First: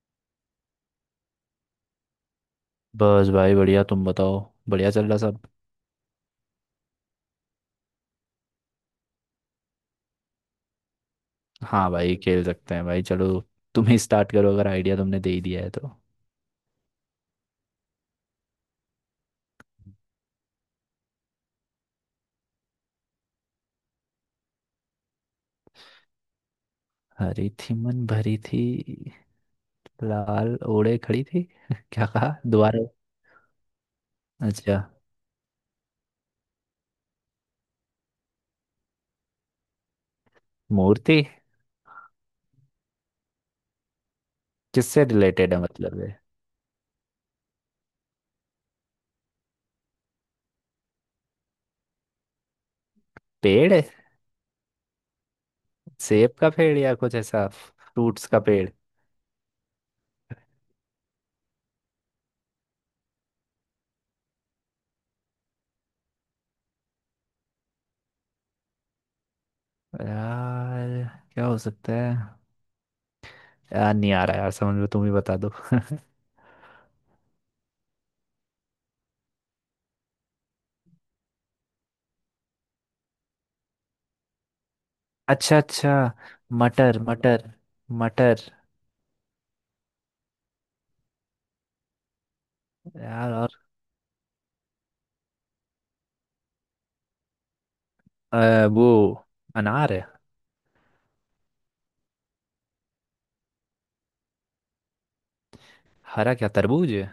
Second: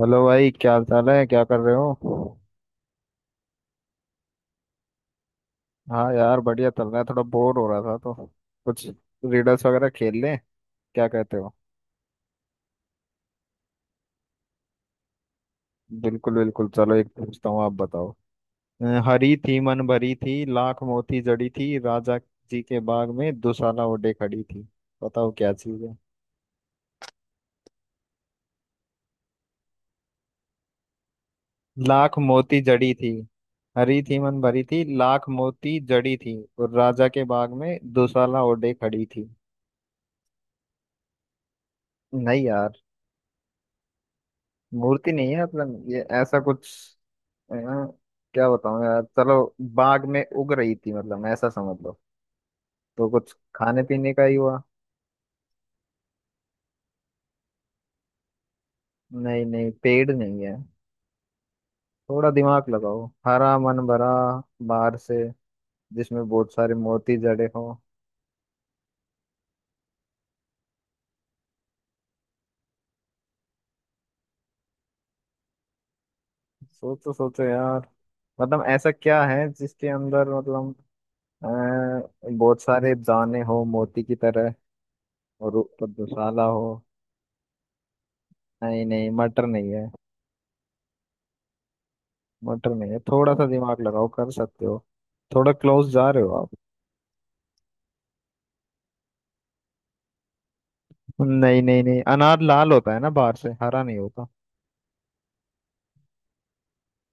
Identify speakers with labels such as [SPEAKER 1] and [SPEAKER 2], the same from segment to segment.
[SPEAKER 1] Hello भाई, क्या हाल चाल है? क्या कर रहे हो?
[SPEAKER 2] बस भाई बढ़िया। तुम बताओ। बढ़िया चल रहा सब।
[SPEAKER 1] हाँ यार, बढ़िया चल रहा है। थोड़ा बोर हो रहा था तो कुछ रीडल्स वगैरह खेल लें, क्या कहते हो?
[SPEAKER 2] हाँ भाई, खेल सकते हैं भाई, चलो। तुम ही स्टार्ट करो, अगर आइडिया तुमने दे ही दिया है तो।
[SPEAKER 1] बिल्कुल बिल्कुल, चलो एक पूछता हूँ, आप बताओ। हरी थी मन भरी थी, लाख मोती जड़ी थी, राजा जी के बाग में दुशाला ओढ़े खड़ी थी। बताओ क्या चीज है।
[SPEAKER 2] हरी थी मन भरी थी लाल ओढ़े खड़ी थी क्या
[SPEAKER 1] लाख
[SPEAKER 2] कहा
[SPEAKER 1] मोती
[SPEAKER 2] दोबारा।
[SPEAKER 1] जड़ी थी। हरी थी मन भरी
[SPEAKER 2] अच्छा।
[SPEAKER 1] थी, लाख मोती जड़ी थी, और राजा के बाग में दुशाला ओढ़े खड़ी थी।
[SPEAKER 2] मूर्ति।
[SPEAKER 1] नहीं यार,
[SPEAKER 2] किससे
[SPEAKER 1] मूर्ति नहीं है।
[SPEAKER 2] रिलेटेड है,
[SPEAKER 1] मतलब
[SPEAKER 2] मतलब
[SPEAKER 1] ये
[SPEAKER 2] है।
[SPEAKER 1] ऐसा कुछ, यार क्या बताऊं यार। चलो, बाग में उग रही थी, मतलब ऐसा समझ लो। तो कुछ
[SPEAKER 2] पेड़
[SPEAKER 1] खाने
[SPEAKER 2] है?
[SPEAKER 1] पीने का ही हुआ।
[SPEAKER 2] सेब का पेड़ या कुछ ऐसा फ्रूट्स का पेड़।
[SPEAKER 1] नहीं नहीं, पेड़ नहीं है। थोड़ा दिमाग लगाओ, हरा मन भरा बाहर से, जिसमें बहुत सारे मोती जड़े हो।
[SPEAKER 2] यार क्या हो सकता है। यार नहीं आ रहा यार समझ में, तुम ही बता दो
[SPEAKER 1] सोचो सोचो यार। मतलब ऐसा क्या है जिसके अंदर, मतलब अ, बहुत सारे दाने हो मोती की तरह, और
[SPEAKER 2] अच्छा
[SPEAKER 1] ऊपर
[SPEAKER 2] अच्छा।
[SPEAKER 1] दुशाला हो।
[SPEAKER 2] मटर मटर मटर।
[SPEAKER 1] नहीं नहीं, मटर नहीं है। मटर नहीं है,
[SPEAKER 2] यार
[SPEAKER 1] थोड़ा सा
[SPEAKER 2] और।
[SPEAKER 1] दिमाग लगाओ, कर सकते हो। थोड़ा क्लोज जा रहे हो आप।
[SPEAKER 2] वो अनार है।
[SPEAKER 1] नहीं नहीं नहीं, अनार लाल होता है ना बाहर से, हरा नहीं होता।
[SPEAKER 2] हरा, क्या तरबूज है।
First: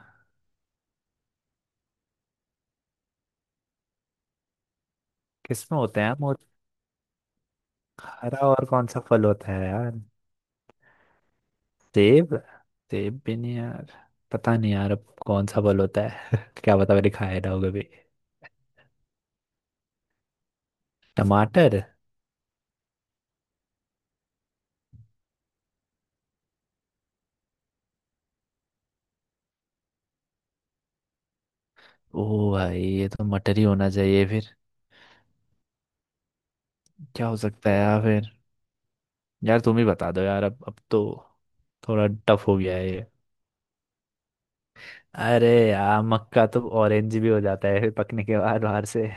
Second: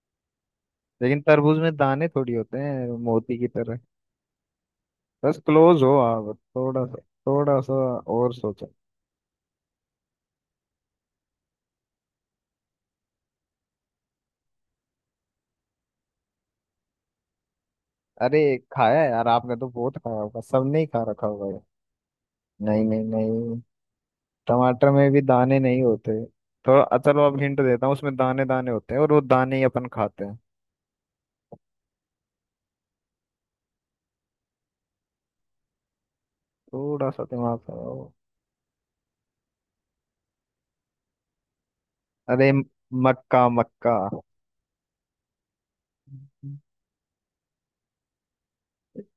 [SPEAKER 1] लेकिन तरबूज में दाने थोड़ी होते हैं मोती की तरह। बस
[SPEAKER 2] किसमें
[SPEAKER 1] क्लोज हो
[SPEAKER 2] होते हैं यार वो।
[SPEAKER 1] आप, थोड़ा सा। थोड़ा सा और
[SPEAKER 2] हरा और
[SPEAKER 1] सोचो।
[SPEAKER 2] कौन सा फल होता है यार। सेब। सेब भी नहीं यार। पता नहीं यार, अब कौन सा फल होता है क्या पता मैंने खाया ना हो कभी।
[SPEAKER 1] अरे खाया है यार, आपने तो बहुत खाया होगा, सबने ही खा रखा होगा ये।
[SPEAKER 2] टमाटर।
[SPEAKER 1] नहीं नहीं नहीं, टमाटर में भी दाने नहीं होते। थोड़ा चलो अब हिंट देता हूँ, उसमें दाने दाने होते हैं और वो दाने ही अपन खाते हैं।
[SPEAKER 2] ओ भाई, ये तो मटर ही होना चाहिए फिर।
[SPEAKER 1] थोड़ा सा
[SPEAKER 2] क्या हो
[SPEAKER 1] दिमाग
[SPEAKER 2] सकता है यार
[SPEAKER 1] लगाओ।
[SPEAKER 2] फिर। यार तुम ही बता दो यार, अब तो थोड़ा टफ
[SPEAKER 1] अरे
[SPEAKER 2] हो गया है ये।
[SPEAKER 1] मक्का मक्का।
[SPEAKER 2] अरे यार, मक्का तो ऑरेंज भी हो जाता है फिर पकने के बाद बाहर से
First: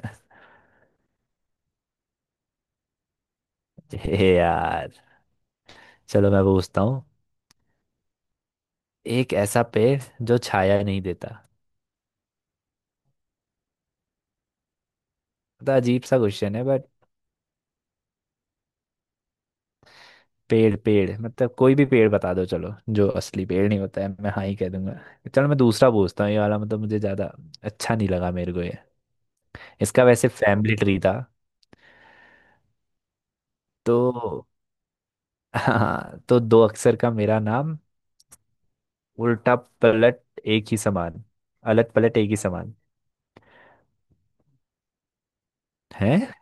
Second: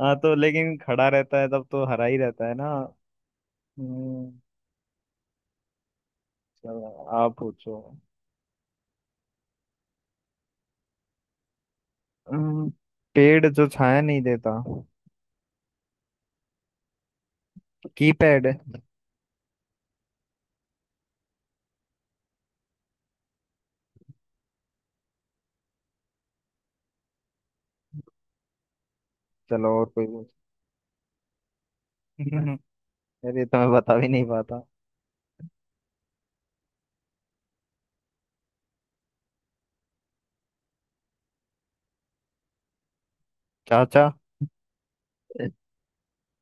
[SPEAKER 1] हाँ तो, लेकिन खड़ा रहता है तब तो हरा ही रहता है ना। हम्म,
[SPEAKER 2] हे यार। चलो मैं पूछता
[SPEAKER 1] चलो,
[SPEAKER 2] हूँ।
[SPEAKER 1] आप पूछो।
[SPEAKER 2] एक ऐसा पेड़ जो छाया नहीं देता।
[SPEAKER 1] हम्म, पेड़ जो छाया नहीं देता।
[SPEAKER 2] मतलब अजीब सा क्वेश्चन है बट।
[SPEAKER 1] कीपैड।
[SPEAKER 2] पेड़ पेड़ मतलब कोई भी पेड़ बता दो चलो, जो असली पेड़ नहीं होता है, मैं हाँ ही कह दूंगा। चलो मैं दूसरा पूछता हूँ, ये वाला मतलब मुझे ज्यादा अच्छा नहीं लगा मेरे को ये।
[SPEAKER 1] चलो और
[SPEAKER 2] इसका
[SPEAKER 1] कोई पूछ।
[SPEAKER 2] वैसे फैमिली ट्री था
[SPEAKER 1] अरे ये तो मैं बता भी नहीं
[SPEAKER 2] तो।
[SPEAKER 1] पाता।
[SPEAKER 2] हाँ तो दो अक्षर का मेरा नाम, उल्टा पलट एक ही समान। अलट पलट एक ही समान
[SPEAKER 1] चाचा।
[SPEAKER 2] है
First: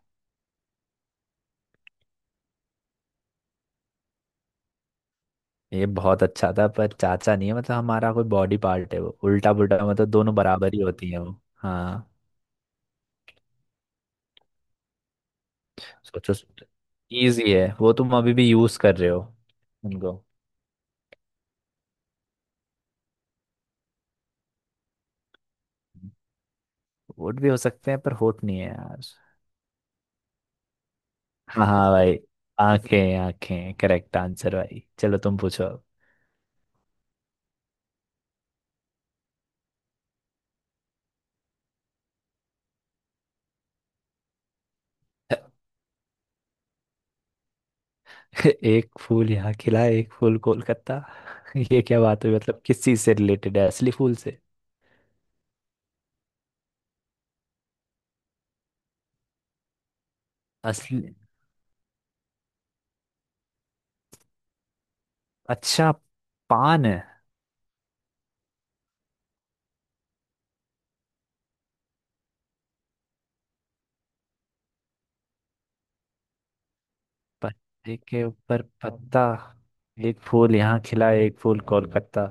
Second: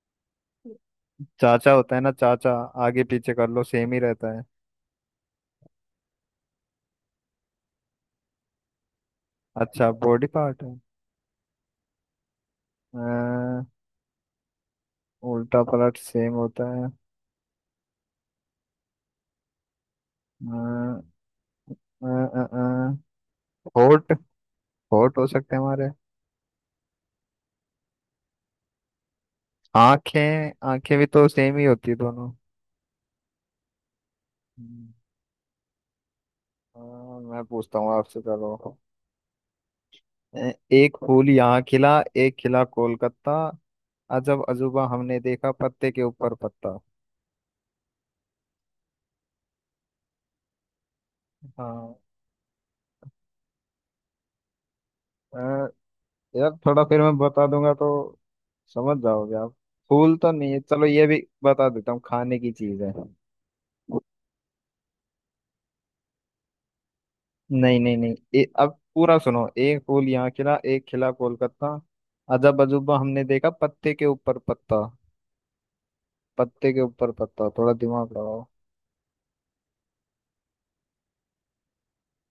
[SPEAKER 1] चाचा होता है ना, चाचा। आगे पीछे कर लो सेम ही रहता है।
[SPEAKER 2] ये। बहुत अच्छा था पर चाचा नहीं है, मतलब हमारा कोई बॉडी पार्ट है वो, उल्टा पुल्टा
[SPEAKER 1] अच्छा,
[SPEAKER 2] मतलब
[SPEAKER 1] बॉडी
[SPEAKER 2] दोनों
[SPEAKER 1] पार्ट है।
[SPEAKER 2] बराबर ही होती है वो। हाँ।
[SPEAKER 1] अ, उल्टा पलट सेम
[SPEAKER 2] सोचो सोचो।
[SPEAKER 1] होता है।
[SPEAKER 2] इजी है वो, तुम अभी भी यूज कर रहे हो उनको।
[SPEAKER 1] अ, अ, अ, अ, होठ। होठ हो सकते हैं हमारे।
[SPEAKER 2] वोट भी हो सकते हैं पर होट नहीं है यार।
[SPEAKER 1] आंखें, आंखें भी तो सेम ही
[SPEAKER 2] हाँ
[SPEAKER 1] होती
[SPEAKER 2] हाँ
[SPEAKER 1] है
[SPEAKER 2] भाई,
[SPEAKER 1] दोनों।
[SPEAKER 2] आंखें। आंखें करेक्ट आंसर भाई,
[SPEAKER 1] हम्म,
[SPEAKER 2] चलो तुम पूछो
[SPEAKER 1] अ, मैं पूछता हूँ आपसे, चलो। ए- एक फूल यहाँ खिला, एक खिला कोलकाता, अजब अजूबा हमने देखा
[SPEAKER 2] अब।
[SPEAKER 1] पत्ते के ऊपर पत्ता।
[SPEAKER 2] एक फूल यहाँ खिला एक फूल कोलकाता ये
[SPEAKER 1] हाँ,
[SPEAKER 2] क्या बात हुई, मतलब किस चीज से रिलेटेड है, असली फूल से?
[SPEAKER 1] अ, यार थोड़ा फिर मैं बता दूंगा तो समझ जाओगे आप। फूल तो नहीं है, चलो
[SPEAKER 2] असली।
[SPEAKER 1] ये भी बता देता हूँ, खाने की चीज है।
[SPEAKER 2] अच्छा। पान है।
[SPEAKER 1] नहीं नहीं नहीं, अब पूरा सुनो। एक फूल यहाँ खिला, एक खिला कोलकाता, अजब अजूबा हमने देखा पत्ते के ऊपर पत्ता। पत्ते के ऊपर पत्ता, थोड़ा
[SPEAKER 2] पत्ते
[SPEAKER 1] दिमाग
[SPEAKER 2] के
[SPEAKER 1] लगाओ।
[SPEAKER 2] ऊपर पत्ता। एक फूल यहाँ खिला एक फूल कोलकाता,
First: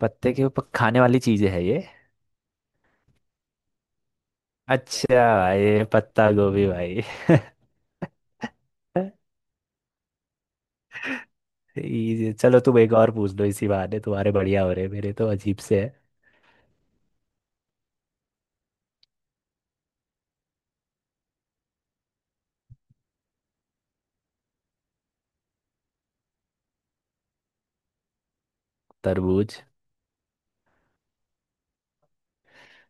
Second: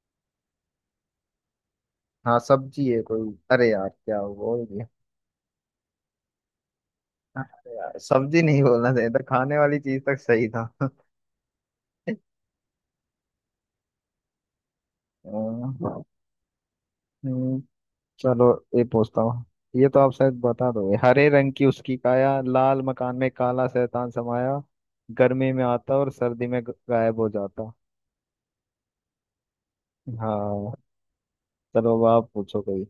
[SPEAKER 2] पत्ते के ऊपर खाने वाली चीज है ये।
[SPEAKER 1] हाँ, सब्जी है कोई। अरे यार क्या हुआ।
[SPEAKER 2] अच्छा भाई, पत्ता गोभी भाई
[SPEAKER 1] अरे यार, सब्जी नहीं बोलना चाहिए था, खाने वाली चीज तक सही था।
[SPEAKER 2] चलो तुम एक और पूछ लो, इसी बहाने तुम्हारे बढ़िया हो रहे, मेरे तो अजीब से है
[SPEAKER 1] अम्म, हम्म, चलो ये पूछता हूँ, ये तो आप शायद बता दोगे। हरे रंग की उसकी काया, लाल मकान में काला शैतान समाया, गर्मी में आता और सर्दी में गायब हो जाता।
[SPEAKER 2] तरबूज।
[SPEAKER 1] हाँ। चलो अब आप पूछो कोई।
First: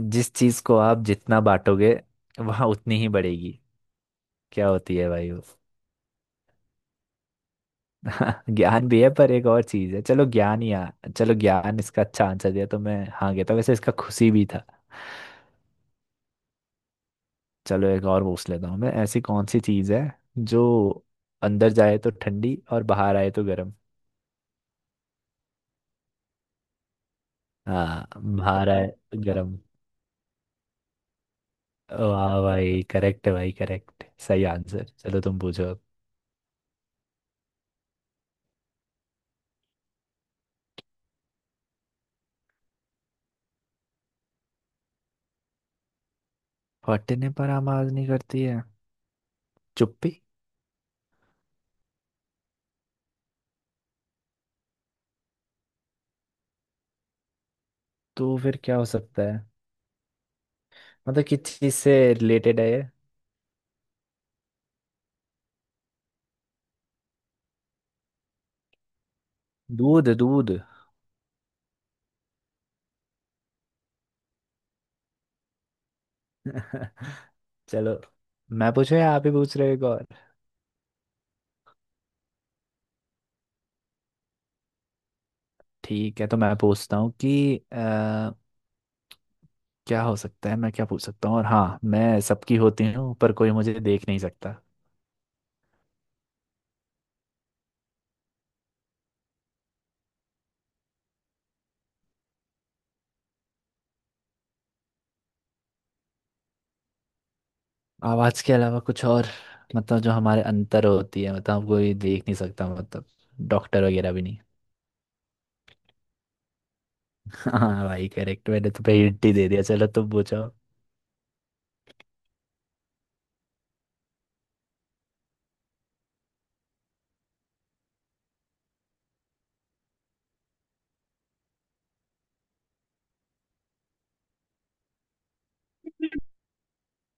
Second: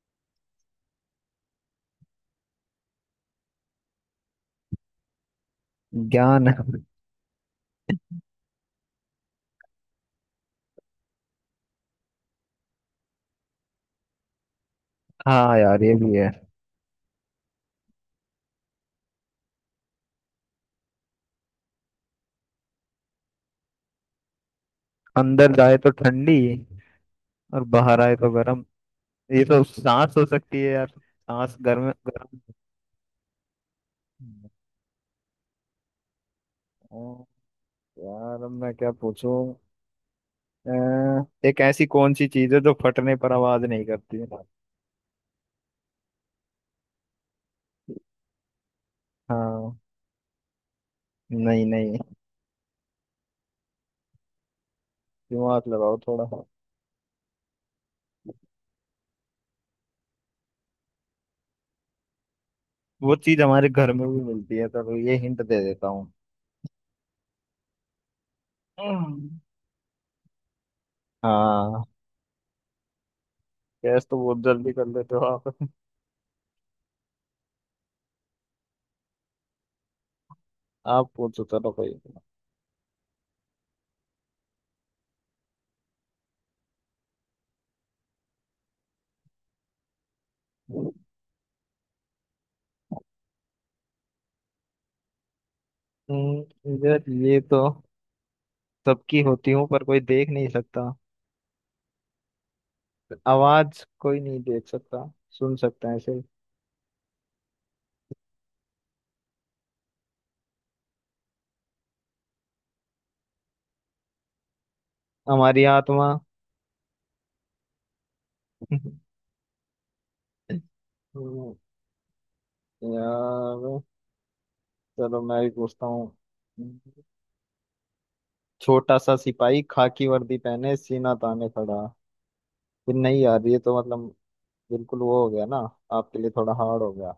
[SPEAKER 2] जिस चीज को आप जितना बांटोगे वहां उतनी ही बढ़ेगी, क्या होती है भाई वो?
[SPEAKER 1] ज्ञान।
[SPEAKER 2] ज्ञान भी है पर एक और चीज है। चलो ज्ञान, इसका अच्छा आंसर दिया, तो मैं हाँ कहता, वैसे इसका खुशी भी था।
[SPEAKER 1] हाँ यार, ये भी है।
[SPEAKER 2] चलो एक और पूछ लेता हूँ मैं। ऐसी कौन सी चीज है जो अंदर जाए तो ठंडी और बाहर आए तो गर्म।
[SPEAKER 1] अंदर जाए तो ठंडी और बाहर
[SPEAKER 2] हाँ,
[SPEAKER 1] आए तो गर्म।
[SPEAKER 2] बाहर आए तो
[SPEAKER 1] ये
[SPEAKER 2] गर्म।
[SPEAKER 1] तो सांस हो सकती है यार, सांस गर्म गर्म।
[SPEAKER 2] वाह भाई करेक्ट है भाई, करेक्ट सही आंसर। चलो तुम पूछो अब।
[SPEAKER 1] ओ, यार अब मैं क्या पूछूं। अ, एक ऐसी कौन सी चीज है जो फटने पर आवाज नहीं करती।
[SPEAKER 2] फटने पर आवाज नहीं करती है।
[SPEAKER 1] हाँ।
[SPEAKER 2] चुप्पी।
[SPEAKER 1] नहीं नहीं, दिमाग लगाओ थोड़ा।
[SPEAKER 2] तो फिर क्या हो सकता है, मतलब किस चीज से रिलेटेड है ये?
[SPEAKER 1] वो चीज हमारे घर में भी मिलती है, तो ये हिंट दे देता हूँ। हम्म,
[SPEAKER 2] दूध दूध
[SPEAKER 1] हाँ, गैस तो बहुत जल्दी कर लेते हो आप।
[SPEAKER 2] चलो मैं पूछूं या आप ही पूछ रहे हो एक और?
[SPEAKER 1] आप पूछो, चलो कोई।
[SPEAKER 2] ठीक है, तो मैं पूछता हूँ कि क्या हो सकता है, मैं क्या पूछ सकता हूँ, और हाँ, मैं सबकी होती हूँ पर कोई मुझे देख नहीं सकता।
[SPEAKER 1] यार ये तो, सबकी होती हूँ पर कोई देख नहीं सकता। आवाज कोई नहीं देख सकता, सुन सकता है सिर्फ।
[SPEAKER 2] आवाज के अलावा कुछ और, मतलब जो हमारे अंतर होती है, मतलब कोई देख नहीं सकता, मतलब डॉक्टर वगैरह भी नहीं।
[SPEAKER 1] हमारी आत्मा।
[SPEAKER 2] हाँ भाई करेक्ट, मैंने तुम्हें हिंट ही दे दिया, चलो तुम पूछो।
[SPEAKER 1] हम्म, यार चलो मैं भी पूछता हूँ। छोटा सा सिपाही खाकी वर्दी पहने सीना ताने खड़ा। फिर नहीं यार, ये तो मतलब बिल्कुल वो हो गया ना, आपके लिए थोड़ा हार्ड हो गया।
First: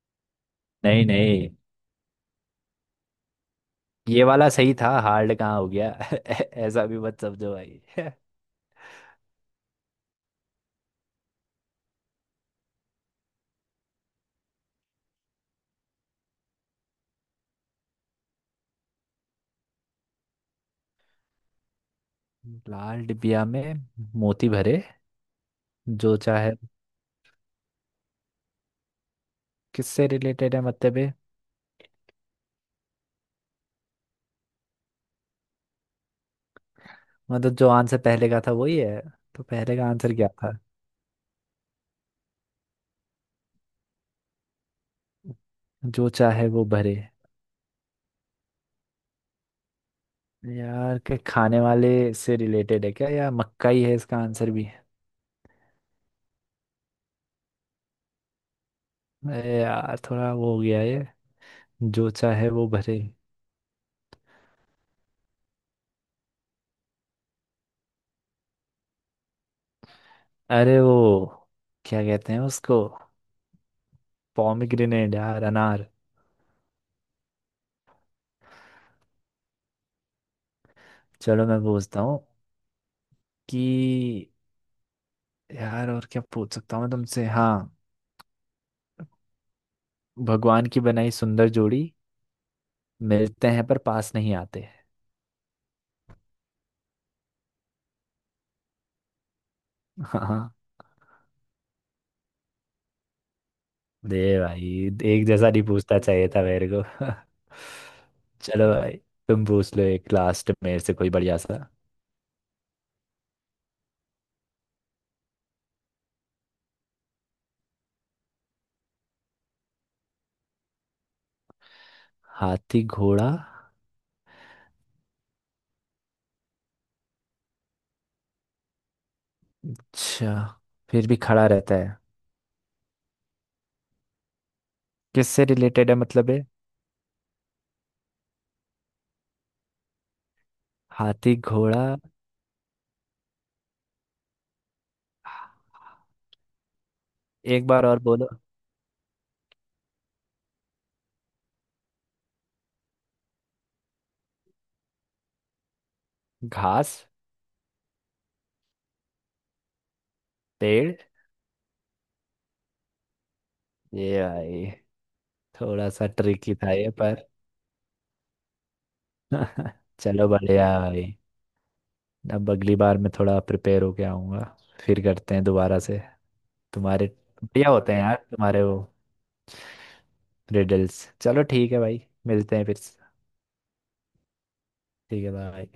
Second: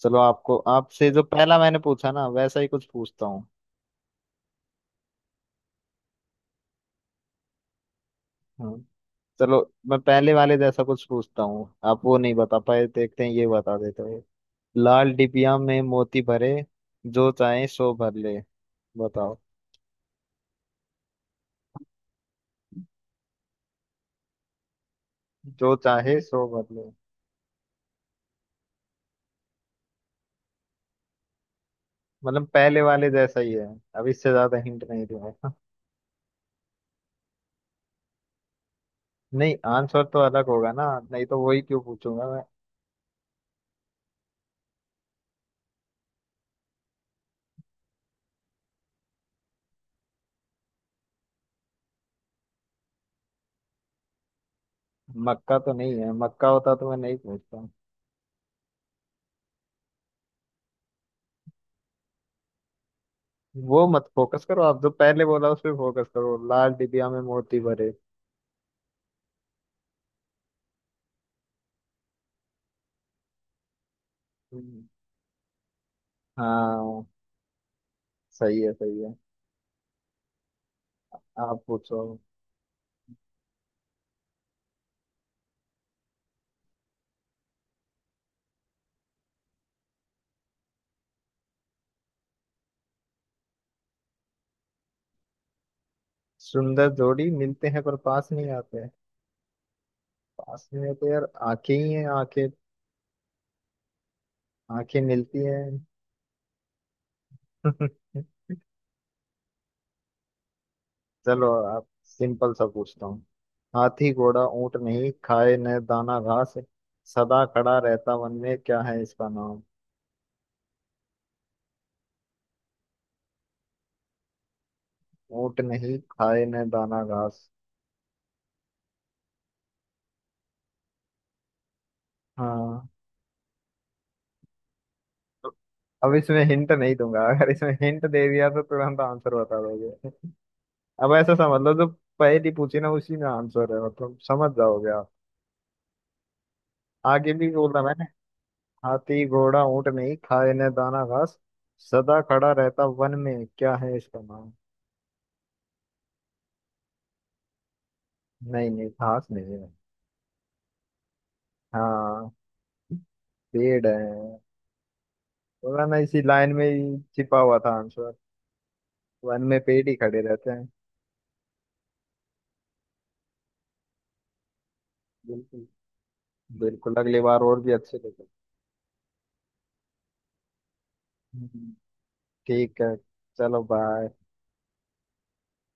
[SPEAKER 1] चलो आपको,
[SPEAKER 2] नहीं
[SPEAKER 1] आपसे जो
[SPEAKER 2] नहीं,
[SPEAKER 1] पहला मैंने पूछा ना, वैसा ही कुछ पूछता हूँ।
[SPEAKER 2] ये वाला सही था, हार्ड कहाँ हो गया ऐसा भी मत समझो भाई
[SPEAKER 1] हाँ। चलो मैं पहले वाले जैसा कुछ पूछता हूँ, आप वो नहीं बता पाए, देखते हैं ये बता देते हो। लाल डिबिया में मोती भरे, जो चाहे सो भर ले। बताओ।
[SPEAKER 2] लाल डिबिया में मोती भरे,
[SPEAKER 1] जो
[SPEAKER 2] जो
[SPEAKER 1] चाहे सो
[SPEAKER 2] चाहे।
[SPEAKER 1] भर ले।
[SPEAKER 2] किससे रिलेटेड है, मतलब ये?
[SPEAKER 1] मतलब पहले वाले जैसा ही है, अब इससे ज्यादा हिंट नहीं दूंगा।
[SPEAKER 2] मतलब जो आंसर पहले का था वही है? तो
[SPEAKER 1] नहीं,
[SPEAKER 2] पहले का
[SPEAKER 1] आंसर
[SPEAKER 2] आंसर
[SPEAKER 1] तो
[SPEAKER 2] क्या
[SPEAKER 1] अलग
[SPEAKER 2] था?
[SPEAKER 1] होगा ना, नहीं तो वही क्यों पूछूंगा मैं।
[SPEAKER 2] जो चाहे वो भरे। यार के खाने वाले से रिलेटेड है क्या, या मक्का ही है इसका आंसर भी?
[SPEAKER 1] मक्का तो नहीं है, मक्का होता तो मैं नहीं पूछता।
[SPEAKER 2] अरे यार थोड़ा वो हो गया ये, जो चाहे वो भरे।
[SPEAKER 1] वो मत फोकस करो आप, जो पहले बोला उस पे फोकस करो, लाल डिबिया में मोती भरे।
[SPEAKER 2] अरे वो, क्या कहते हैं उसको,
[SPEAKER 1] हम्म,
[SPEAKER 2] पॉमिग्रेनेट यार, अनार।
[SPEAKER 1] हाँ, सही है सही है।
[SPEAKER 2] चलो मैं
[SPEAKER 1] आप
[SPEAKER 2] पूछता
[SPEAKER 1] पूछो।
[SPEAKER 2] हूँ कि, यार और क्या पूछ सकता हूँ मैं तुमसे। हाँ, भगवान की बनाई सुंदर जोड़ी, मिलते हैं पर पास नहीं आते।
[SPEAKER 1] सुंदर जोड़ी मिलते हैं पर पास नहीं आते।
[SPEAKER 2] हाँ।
[SPEAKER 1] पास नहीं आते यार, आंखें ही हैं, आंखें।
[SPEAKER 2] दे भाई।
[SPEAKER 1] आंखें
[SPEAKER 2] एक
[SPEAKER 1] मिलती
[SPEAKER 2] जैसा नहीं
[SPEAKER 1] हैं।
[SPEAKER 2] पूछना चाहिए था मेरे को चलो भाई, तुम पूछ लो एक लास्ट मेरे से, कोई बढ़िया
[SPEAKER 1] चलो
[SPEAKER 2] सा।
[SPEAKER 1] आप सिंपल सा पूछता हूँ। हाथी घोड़ा ऊंट नहीं खाए न दाना घास, सदा खड़ा रहता वन में, क्या है इसका नाम।
[SPEAKER 2] हाथी घोड़ा।
[SPEAKER 1] ऊंट नहीं खाए न दाना घास।
[SPEAKER 2] अच्छा, फिर भी खड़ा रहता है।
[SPEAKER 1] हाँ।
[SPEAKER 2] किससे
[SPEAKER 1] तो
[SPEAKER 2] रिलेटेड है,
[SPEAKER 1] अब
[SPEAKER 2] मतलब
[SPEAKER 1] इसमें
[SPEAKER 2] है।
[SPEAKER 1] हिंट नहीं दूंगा, अगर इसमें हिंट दे दिया तो तुरंत आंसर बता दोगे। अब ऐसा
[SPEAKER 2] हाथी
[SPEAKER 1] समझ लो,
[SPEAKER 2] घोड़ा।
[SPEAKER 1] जो पहली पूछी ना उसी में आंसर है, मतलब समझ जाओगे आप। आगे भी
[SPEAKER 2] एक
[SPEAKER 1] बोला
[SPEAKER 2] बार और
[SPEAKER 1] मैंने।
[SPEAKER 2] बोलो।
[SPEAKER 1] हाथी घोड़ा ऊंट नहीं खाए न दाना घास, सदा खड़ा रहता वन में, क्या है इसका नाम।
[SPEAKER 2] घास।
[SPEAKER 1] नहीं नहीं, घास नहीं है।
[SPEAKER 2] पेड़।
[SPEAKER 1] हाँ, पेड़
[SPEAKER 2] ये
[SPEAKER 1] है।
[SPEAKER 2] भाई थोड़ा
[SPEAKER 1] वरना
[SPEAKER 2] सा
[SPEAKER 1] इसी लाइन
[SPEAKER 2] ट्रिकी
[SPEAKER 1] में
[SPEAKER 2] था ये
[SPEAKER 1] ही
[SPEAKER 2] पर
[SPEAKER 1] छिपा हुआ था आंसर, वन में पेड़ ही खड़े
[SPEAKER 2] चलो
[SPEAKER 1] रहते हैं।
[SPEAKER 2] बढ़िया है भाई। अब अगली बार मैं थोड़ा प्रिपेयर होके आऊंगा, फिर करते हैं
[SPEAKER 1] बिल्कुल,
[SPEAKER 2] दोबारा से।
[SPEAKER 1] बिल्कुल
[SPEAKER 2] तुम्हारे
[SPEAKER 1] अगली बार और
[SPEAKER 2] बढ़िया
[SPEAKER 1] भी
[SPEAKER 2] होते
[SPEAKER 1] अच्छे
[SPEAKER 2] हैं यार
[SPEAKER 1] लेते हैं।
[SPEAKER 2] तुम्हारे वो रिडल्स। चलो
[SPEAKER 1] हम्म,
[SPEAKER 2] ठीक है भाई, मिलते हैं फिर।
[SPEAKER 1] ठीक है, चलो बाय।
[SPEAKER 2] ठीक है, बाय।